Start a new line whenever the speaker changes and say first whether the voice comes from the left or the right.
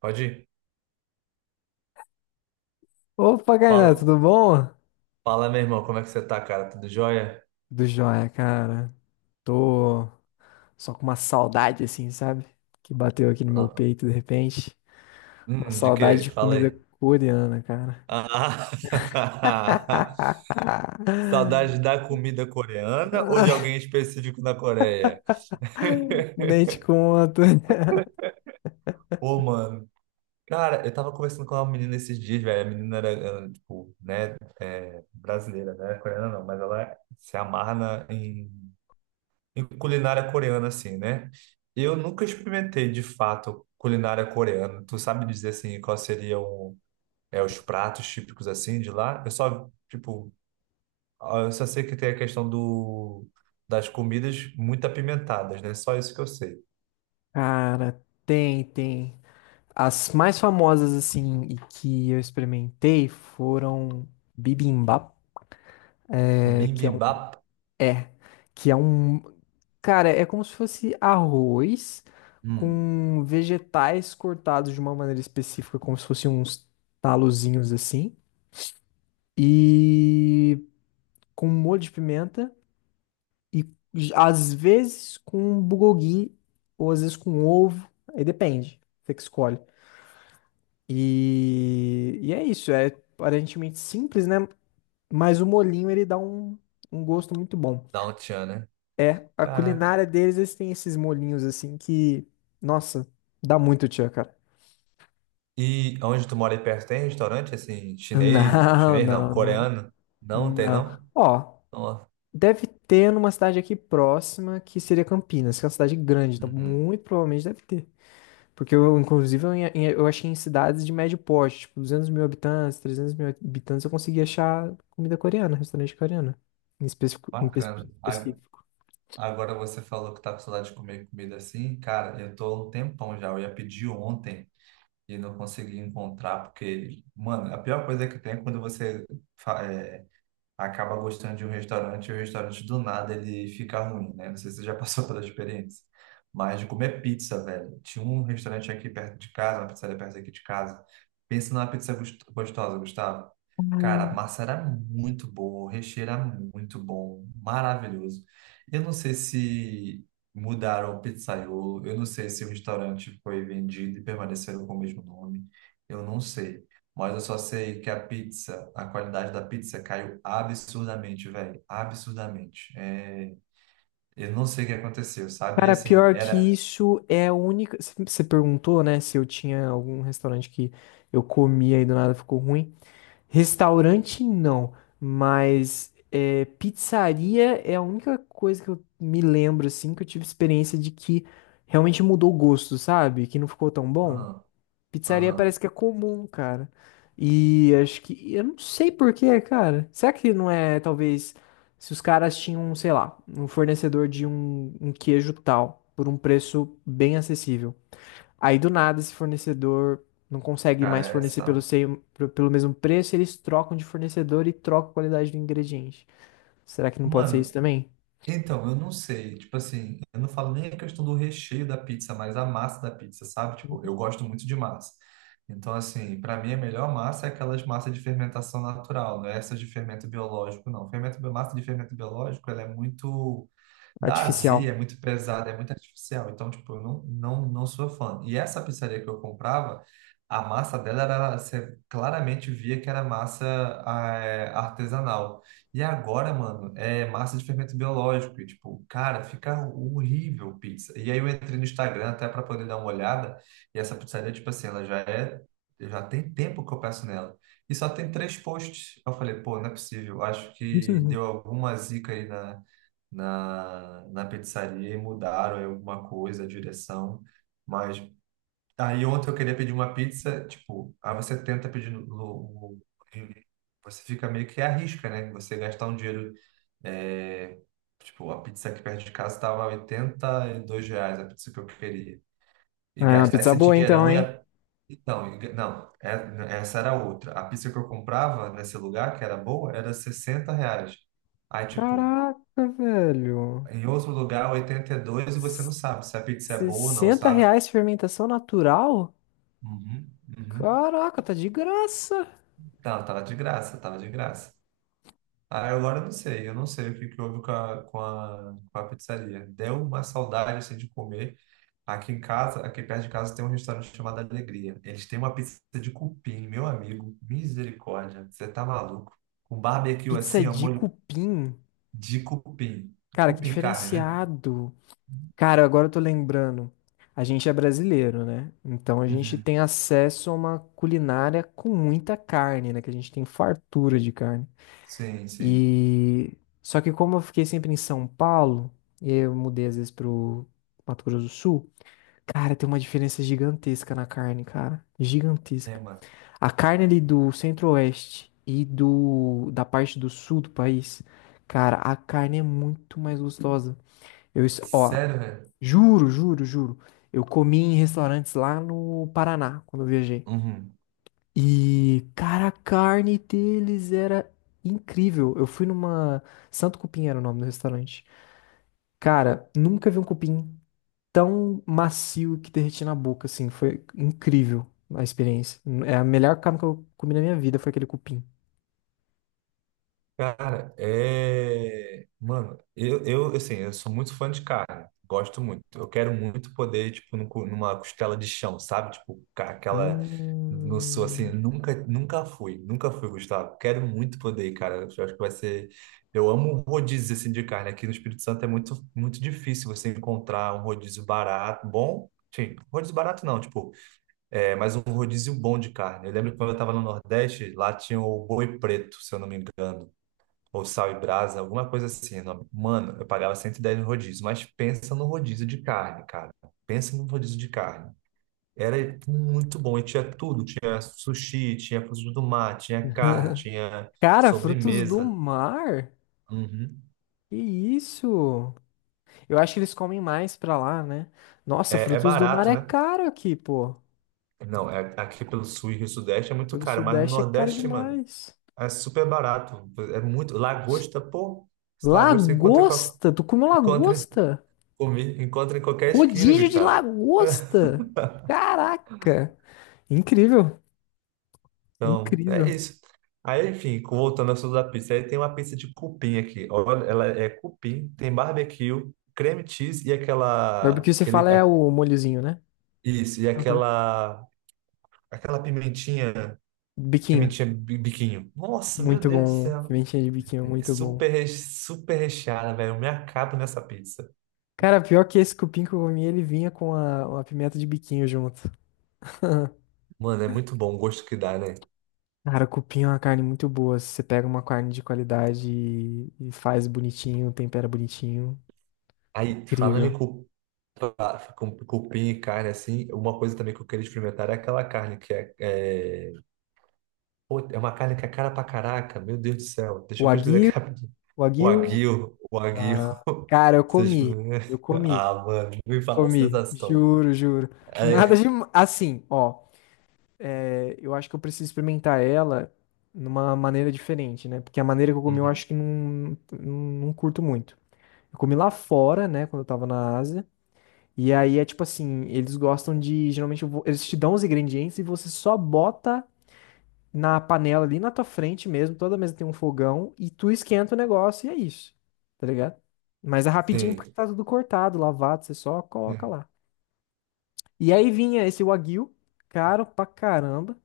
right: Pode ir.
left: Opa, Kainan,
right: Fala,
left: tudo bom?
right: fala, meu irmão, como é que você tá, cara? Tudo jóia?
left: Do joia, cara. Tô só com uma saudade, assim, sabe? Que bateu aqui no meu
right: Ah.
left: peito de repente. Uma
right: De
left: saudade
right: quê?
left: de
right: Fala
left: comida
right: aí.
left: coreana, cara.
right: Ah, saudade da comida coreana ou de alguém específico na Coreia?
left: Nem te conto.
right: Pô, mano, cara, eu tava conversando com uma menina esses dias, velho. A menina era tipo, né, é, brasileira, né? Coreana não, mas ela se amarra em culinária coreana, assim, né? Eu nunca experimentei, de fato, culinária coreana. Tu sabe dizer, assim, qual seria o, os pratos típicos assim de lá. Eu só, tipo, ah, eu só sei que tem a questão das comidas muito apimentadas, né? Só isso que eu sei.
left: Cara, tem, tem. As mais famosas, assim, e que eu experimentei foram bibimbap, é, que é um.
right: Bibimbap,
left: É. Que é um. Cara, é como se fosse arroz
right: hum,
left: com vegetais cortados de uma maneira específica, como se fossem uns talozinhos assim, e com um molho de pimenta, e às vezes com um bulgogi, ou às vezes com um ovo, aí depende, você que escolhe. E é isso, é aparentemente simples, né? Mas o molhinho ele dá um gosto muito bom.
right: dá um tchan, né?
left: É, a
right: Caraca.
left: culinária deles, eles têm esses molhinhos assim que, nossa, dá muito tchan, cara.
right: E onde tu mora aí perto tem restaurante assim, chinês, ou
left: Não,
right: chinês não,
left: não, não,
right: coreano? Não tem
left: não.
right: não?
left: Ó,
right: Ó,
left: deve ter numa cidade aqui próxima que seria Campinas, que é uma cidade grande, então
right: uhum.
left: muito provavelmente deve ter. Porque eu, inclusive, eu achei em cidades de médio porte, tipo 200 mil habitantes, 300 mil habitantes, eu consegui achar comida coreana, restaurante coreano, em específico. Em
right: Bacana.
left: específico.
right: Agora você falou que tá com saudade de comer comida assim. Cara, eu tô há um tempão já. Eu ia pedir ontem e não consegui encontrar, porque, mano, a pior coisa que tem é quando você fa- é, acaba gostando de um restaurante e o restaurante do nada ele fica ruim, né? Não sei se você já passou pela experiência. Mas de comer pizza, velho. Tinha um restaurante aqui perto de casa, uma pizzaria perto aqui de casa. Pensa numa pizza gostosa, Gustavo. Cara, a massa era muito boa, o recheio era muito bom, maravilhoso. Eu não sei se mudaram o pizzaiolo, eu não sei se o restaurante foi vendido e permaneceram com o mesmo nome. Eu não sei. Mas eu só sei que a pizza, a qualidade da pizza caiu absurdamente, velho. Absurdamente. É, eu não sei o que aconteceu, sabe? E
left: Cara,
right: assim,
left: pior que
right: era.
left: isso é a única. Você perguntou, né, se eu tinha algum restaurante que eu comia e do nada ficou ruim. Restaurante não, mas é, pizzaria é a única coisa que eu me lembro, assim, que eu tive experiência de que realmente mudou o gosto, sabe? Que não ficou tão bom.
right: Aham,
left: Pizzaria
right: aham,
left: parece que é comum, cara. E acho que. Eu não sei por quê, cara. Será que não é, talvez, se os caras tinham, sei lá, um fornecedor de um queijo tal, por um preço bem acessível. Aí do nada esse fornecedor não consegue mais
right: cara, é essa
left: fornecer pelo,
right: tá.
left: pelo mesmo preço, eles trocam de fornecedor e trocam a qualidade do ingrediente. Será que não pode ser isso
right: Mano,
left: também?
right: então, eu não sei. Tipo assim, eu não falo nem a questão do recheio da pizza, mas a massa da pizza, sabe? Tipo, eu gosto muito de massa. Então, assim, para mim a melhor massa é aquelas massas de fermentação natural, não é essas de fermento biológico, não. Massa de fermento biológico, ela é muito. Dá azia, é
left: Artificial.
right: muito pesada, é muito artificial. Então, tipo, eu não sou fã. E essa pizzaria que eu comprava, a massa dela era, você claramente via que era massa ah, é, artesanal. E agora, mano, é massa de fermento biológico. E, tipo, cara, fica horrível pizza. E aí eu entrei no Instagram até para poder dar uma olhada. E essa pizzaria, tipo assim, ela já é. Já tem tempo que eu peço nela. E só tem três posts. Eu falei, pô, não é possível. Acho que deu alguma zica aí na pizzaria e mudaram aí alguma coisa, a direção. Mas aí ontem eu queria pedir uma pizza, tipo, aí você tenta pedir no, você fica meio que arrisca, né? Você gastar um dinheiro, é, tipo, a pizza aqui perto de casa estava R$ 82, a pizza que eu queria.
left: É
right: E
left: uma
right: gastar
left: pizza
right: esse
left: boa então,
right: dinheirão e
left: hein?
right: a então, não, essa era outra. A pizza que eu comprava nesse lugar, que era boa, era R$ 60. Aí, tipo,
left: Caraca, velho.
right: em outro lugar, 82 e você não sabe se a pizza é boa ou não,
left: sessenta
right: sabe?
left: reais fermentação natural?
right: Uhum, uhum.
left: Caraca, tá de graça.
right: Não, tava de graça, tava de graça. Ah, agora eu não sei o que que houve com a pizzaria. Deu uma saudade, assim, de comer. Aqui em casa, aqui perto de casa, tem um restaurante chamado Alegria. Eles têm uma pizza de cupim, meu amigo. Misericórdia, você tá maluco. Com barbecue
left: Pizza
right: assim, ó,
left: de
right: molho
left: cupim.
right: de cupim.
left: Cara, que
right: Cupim carne, né?
left: diferenciado. Cara, agora eu tô lembrando. A gente é brasileiro, né? Então a gente
right: Uhum.
left: tem acesso a uma culinária com muita carne, né? Que a gente tem fartura de carne.
right: Sim, sim.
left: E só que como eu fiquei sempre em São Paulo, e aí eu mudei às vezes pro Mato Grosso do Sul, cara, tem uma diferença gigantesca na carne, cara.
right: É,
left: Gigantesca.
right: mano.
left: A carne ali do centro-oeste e do da parte do sul do país, cara, a carne é muito mais gostosa. Ó,
right: Sério, velho?
left: juro, juro, juro. Eu comi em restaurantes lá no Paraná quando eu viajei.
right: Uhum.
left: E, cara, a carne deles era incrível. Eu fui numa Santo Cupim era o nome do restaurante. Cara, nunca vi um cupim tão macio que derreti na boca, assim. Foi incrível a experiência. É a melhor carne que eu comi na minha vida, foi aquele cupim.
right: Cara, é. Mano, eu, assim, eu sou muito fã de carne. Gosto muito. Eu quero muito poder, tipo, numa costela de chão, sabe? Tipo, ca- aquela. Não sou assim,
left: Hum.
right: nunca fui, Gustavo. Quero muito poder, cara. Eu acho que vai ser. Eu amo rodízio, assim, de carne. Aqui no Espírito Santo é muito, muito difícil você encontrar um rodízio barato, bom. Sim, rodízio barato não, tipo, é, mas um rodízio bom de carne. Eu lembro que quando eu tava no Nordeste, lá tinha o boi preto, se eu não me engano, ou sal e brasa, alguma coisa assim o nome. Mano, eu pagava 110 no rodízio, mas pensa no rodízio de carne, cara. Pensa no rodízio de carne. Era muito bom e tinha tudo, tinha sushi, tinha frutos do mar, tinha carne, tinha
left: Cara, frutos do
right: sobremesa.
left: mar?
right: Uhum.
left: Que isso? Eu acho que eles comem mais pra lá, né? Nossa,
right: É, é
left: frutos do mar
right: barato,
left: é
right: né?
left: caro aqui, pô.
right: Não, é, aqui pelo sul e Rio Sudeste é
left: E
right: muito
left: pelo
right: caro, mas no
left: Sudeste é caro
right: Nordeste, mano,
left: demais.
right: é super barato. É muito. Lagosta, pô, esse lagosta você encontra,
left: Lagosta? Tu comeu
right: encontra,
left: lagosta?
right: comi, encontra em qualquer esquina,
left: Rodízio de
right: Gustavo.
left: lagosta? Caraca! Incrível,
right: Então, é
left: incrível.
right: isso. Aí, enfim, voltando ao assunto da pizza, aí tem uma pizza de cupim aqui. Olha, ela é cupim, tem barbecue, creme cheese e
left: Mas
right: aquela,
left: porque você fala
right: aquele,
left: é
right: a-
left: o molhozinho, né?
right: isso, e
left: Ah, tá.
right: aquela, aquela pimentinha,
left: Biquinho.
right: biquinho. Nossa, meu
left: Muito
right: Deus do
left: bom.
right: céu.
left: Pimentinha de biquinho,
right: É
left: muito bom.
right: super, super recheada, velho. Eu me acabo nessa pizza.
left: Cara, pior que esse cupim que eu comi, ele vinha com a, uma pimenta de biquinho junto.
right: Mano, é muito bom o gosto que dá, né?
left: Cara, cupim é uma carne muito boa. Se você pega uma carne de qualidade e faz bonitinho, tempera bonitinho,
right: Aí, falando em
left: incrível.
right: cu- Com cupim e carne, assim, uma coisa também que eu queria experimentar é aquela carne que é, é Pô, é uma carne que é cara pra caraca, meu Deus do céu. Deixa
left: O
right: eu pesquisar aqui
left: aguil,
right: rapidinho.
left: o
right: O
left: aguil.
right: aguil, o aguil.
left: Ah, cara,
right: Vocês...
left: eu comi,
right: Ah, mano, me fala a
left: comi,
right: sensação.
left: juro, juro. Nada
right: É...
left: de assim, ó. É, eu acho que eu preciso experimentar ela numa maneira diferente, né? Porque a maneira que eu comi, eu
right: Uhum.
left: acho que não curto muito. Eu comi lá fora, né? Quando eu tava na Ásia. E aí é tipo assim, eles gostam de, geralmente eles te dão os ingredientes e você só bota na panela ali na tua frente mesmo, toda mesa tem um fogão e tu esquenta o negócio e é isso. Tá ligado? Mas é rapidinho porque
right: Sim.
left: tá tudo cortado, lavado, você só coloca
right: Uhum.
left: lá. E aí vinha esse wagyu, caro pra caramba,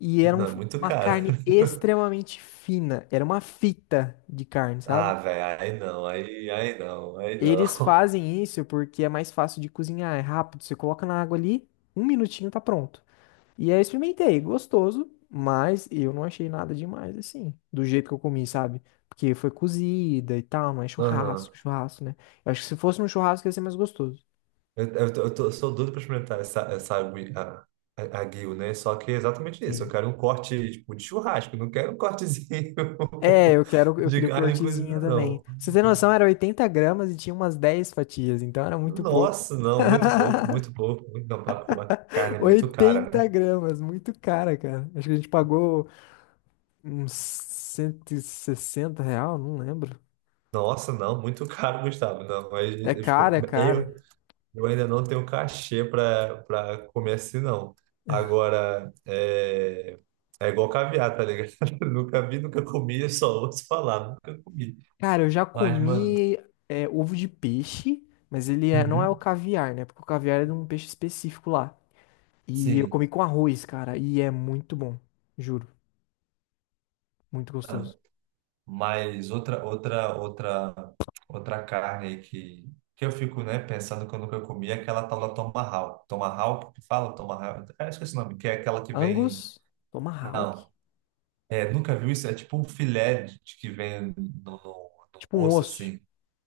left: e era
right: Não, é muito
left: uma
right: caro.
left: carne extremamente fina, era uma fita de carne,
right: Ah,
left: sabe?
right: velho, aí não.
left: Eles fazem isso porque é mais fácil de cozinhar, é rápido, você coloca na água ali, um minutinho tá pronto. E aí eu experimentei, gostoso, mas eu não achei nada demais assim, do jeito que eu comi, sabe? Porque foi cozida e tal, não é
right: Aham.
left: churrasco, churrasco, né? Eu acho que se fosse um churrasco ia ser mais gostoso.
right: Sou doido pra experimentar essa aguil, né? Só que é exatamente isso. Eu
left: Sim.
right: quero um corte, tipo, de churrasco. Eu Não quero um cortezinho
left: É, eu quero, eu
right: de
left: queria o
right: carne
left: cortezinho
right: cozida,
left: também.
right: não.
left: Pra você tem noção, era 80 g e tinha umas 10 fatias, então era muito pouco.
right: Nossa, não, muito pouco, muito pouco. Muito, não, tá, porque é uma carne muito cara,
left: oitenta
right: né?
left: gramas, muito cara, cara. Acho que a gente pagou uns R$ 160, não lembro.
right: Nossa, não, muito caro, Gustavo. Não, mas
left: É
right: eu,
left: caro,
right: tipo,
left: é caro.
right: eu ainda não tenho cachê para comer assim, não. Agora, é, é igual caviar, tá ligado? Nunca vi, nunca comi, eu só ouço falar, nunca comi.
left: Cara, eu já
right: Mas, mano,
left: comi é, ovo de peixe, mas ele não é o
right: uhum.
left: caviar, né? Porque o caviar é de um peixe específico lá. E eu comi
right: Sim.
left: com arroz, cara, e é muito bom. Juro, muito
right: Ah.
left: gostoso.
right: Mas outra carne aí que eu fico, né, pensando que eu nunca comi é aquela tal da tomahawk. Tomahawk, que fala tomahawk? É, esqueci o nome, que é aquela que vem...
left: Angus, tomahawk,
right: Não, é, nunca viu isso? É tipo um filé de, que vem no
left: tipo um
right: osso,
left: osso.
right: assim.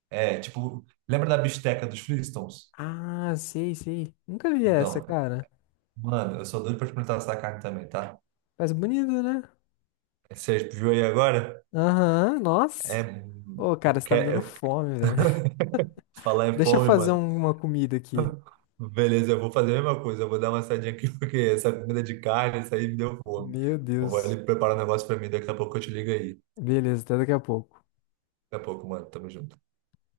right: É, tipo... Lembra da bisteca dos Flintstones?
left: Ah, sei, sei. Nunca vi essa,
right: Então,
left: cara.
right: mano, eu sou doido pra experimentar essa carne também, tá?
left: Mas bonito, né?
right: Você viu aí agora?
left: Aham,
right: É...
left: nossa. Ô,
right: Eu
left: cara, você tá me dando
right: quero, eu-
left: fome, velho.
right: falar em
left: Deixa eu
right: fome,
left: fazer
right: mano.
left: uma comida aqui.
right: Beleza, eu vou fazer a mesma coisa. Eu vou dar uma saidinha aqui, porque essa comida de carne, isso aí me deu fome.
left: Meu
right: Eu vou
left: Deus.
right: ali preparar um negócio pra mim. Daqui a pouco eu te ligo aí.
left: Beleza, até daqui a pouco.
right: Daqui a pouco, mano. Tamo junto.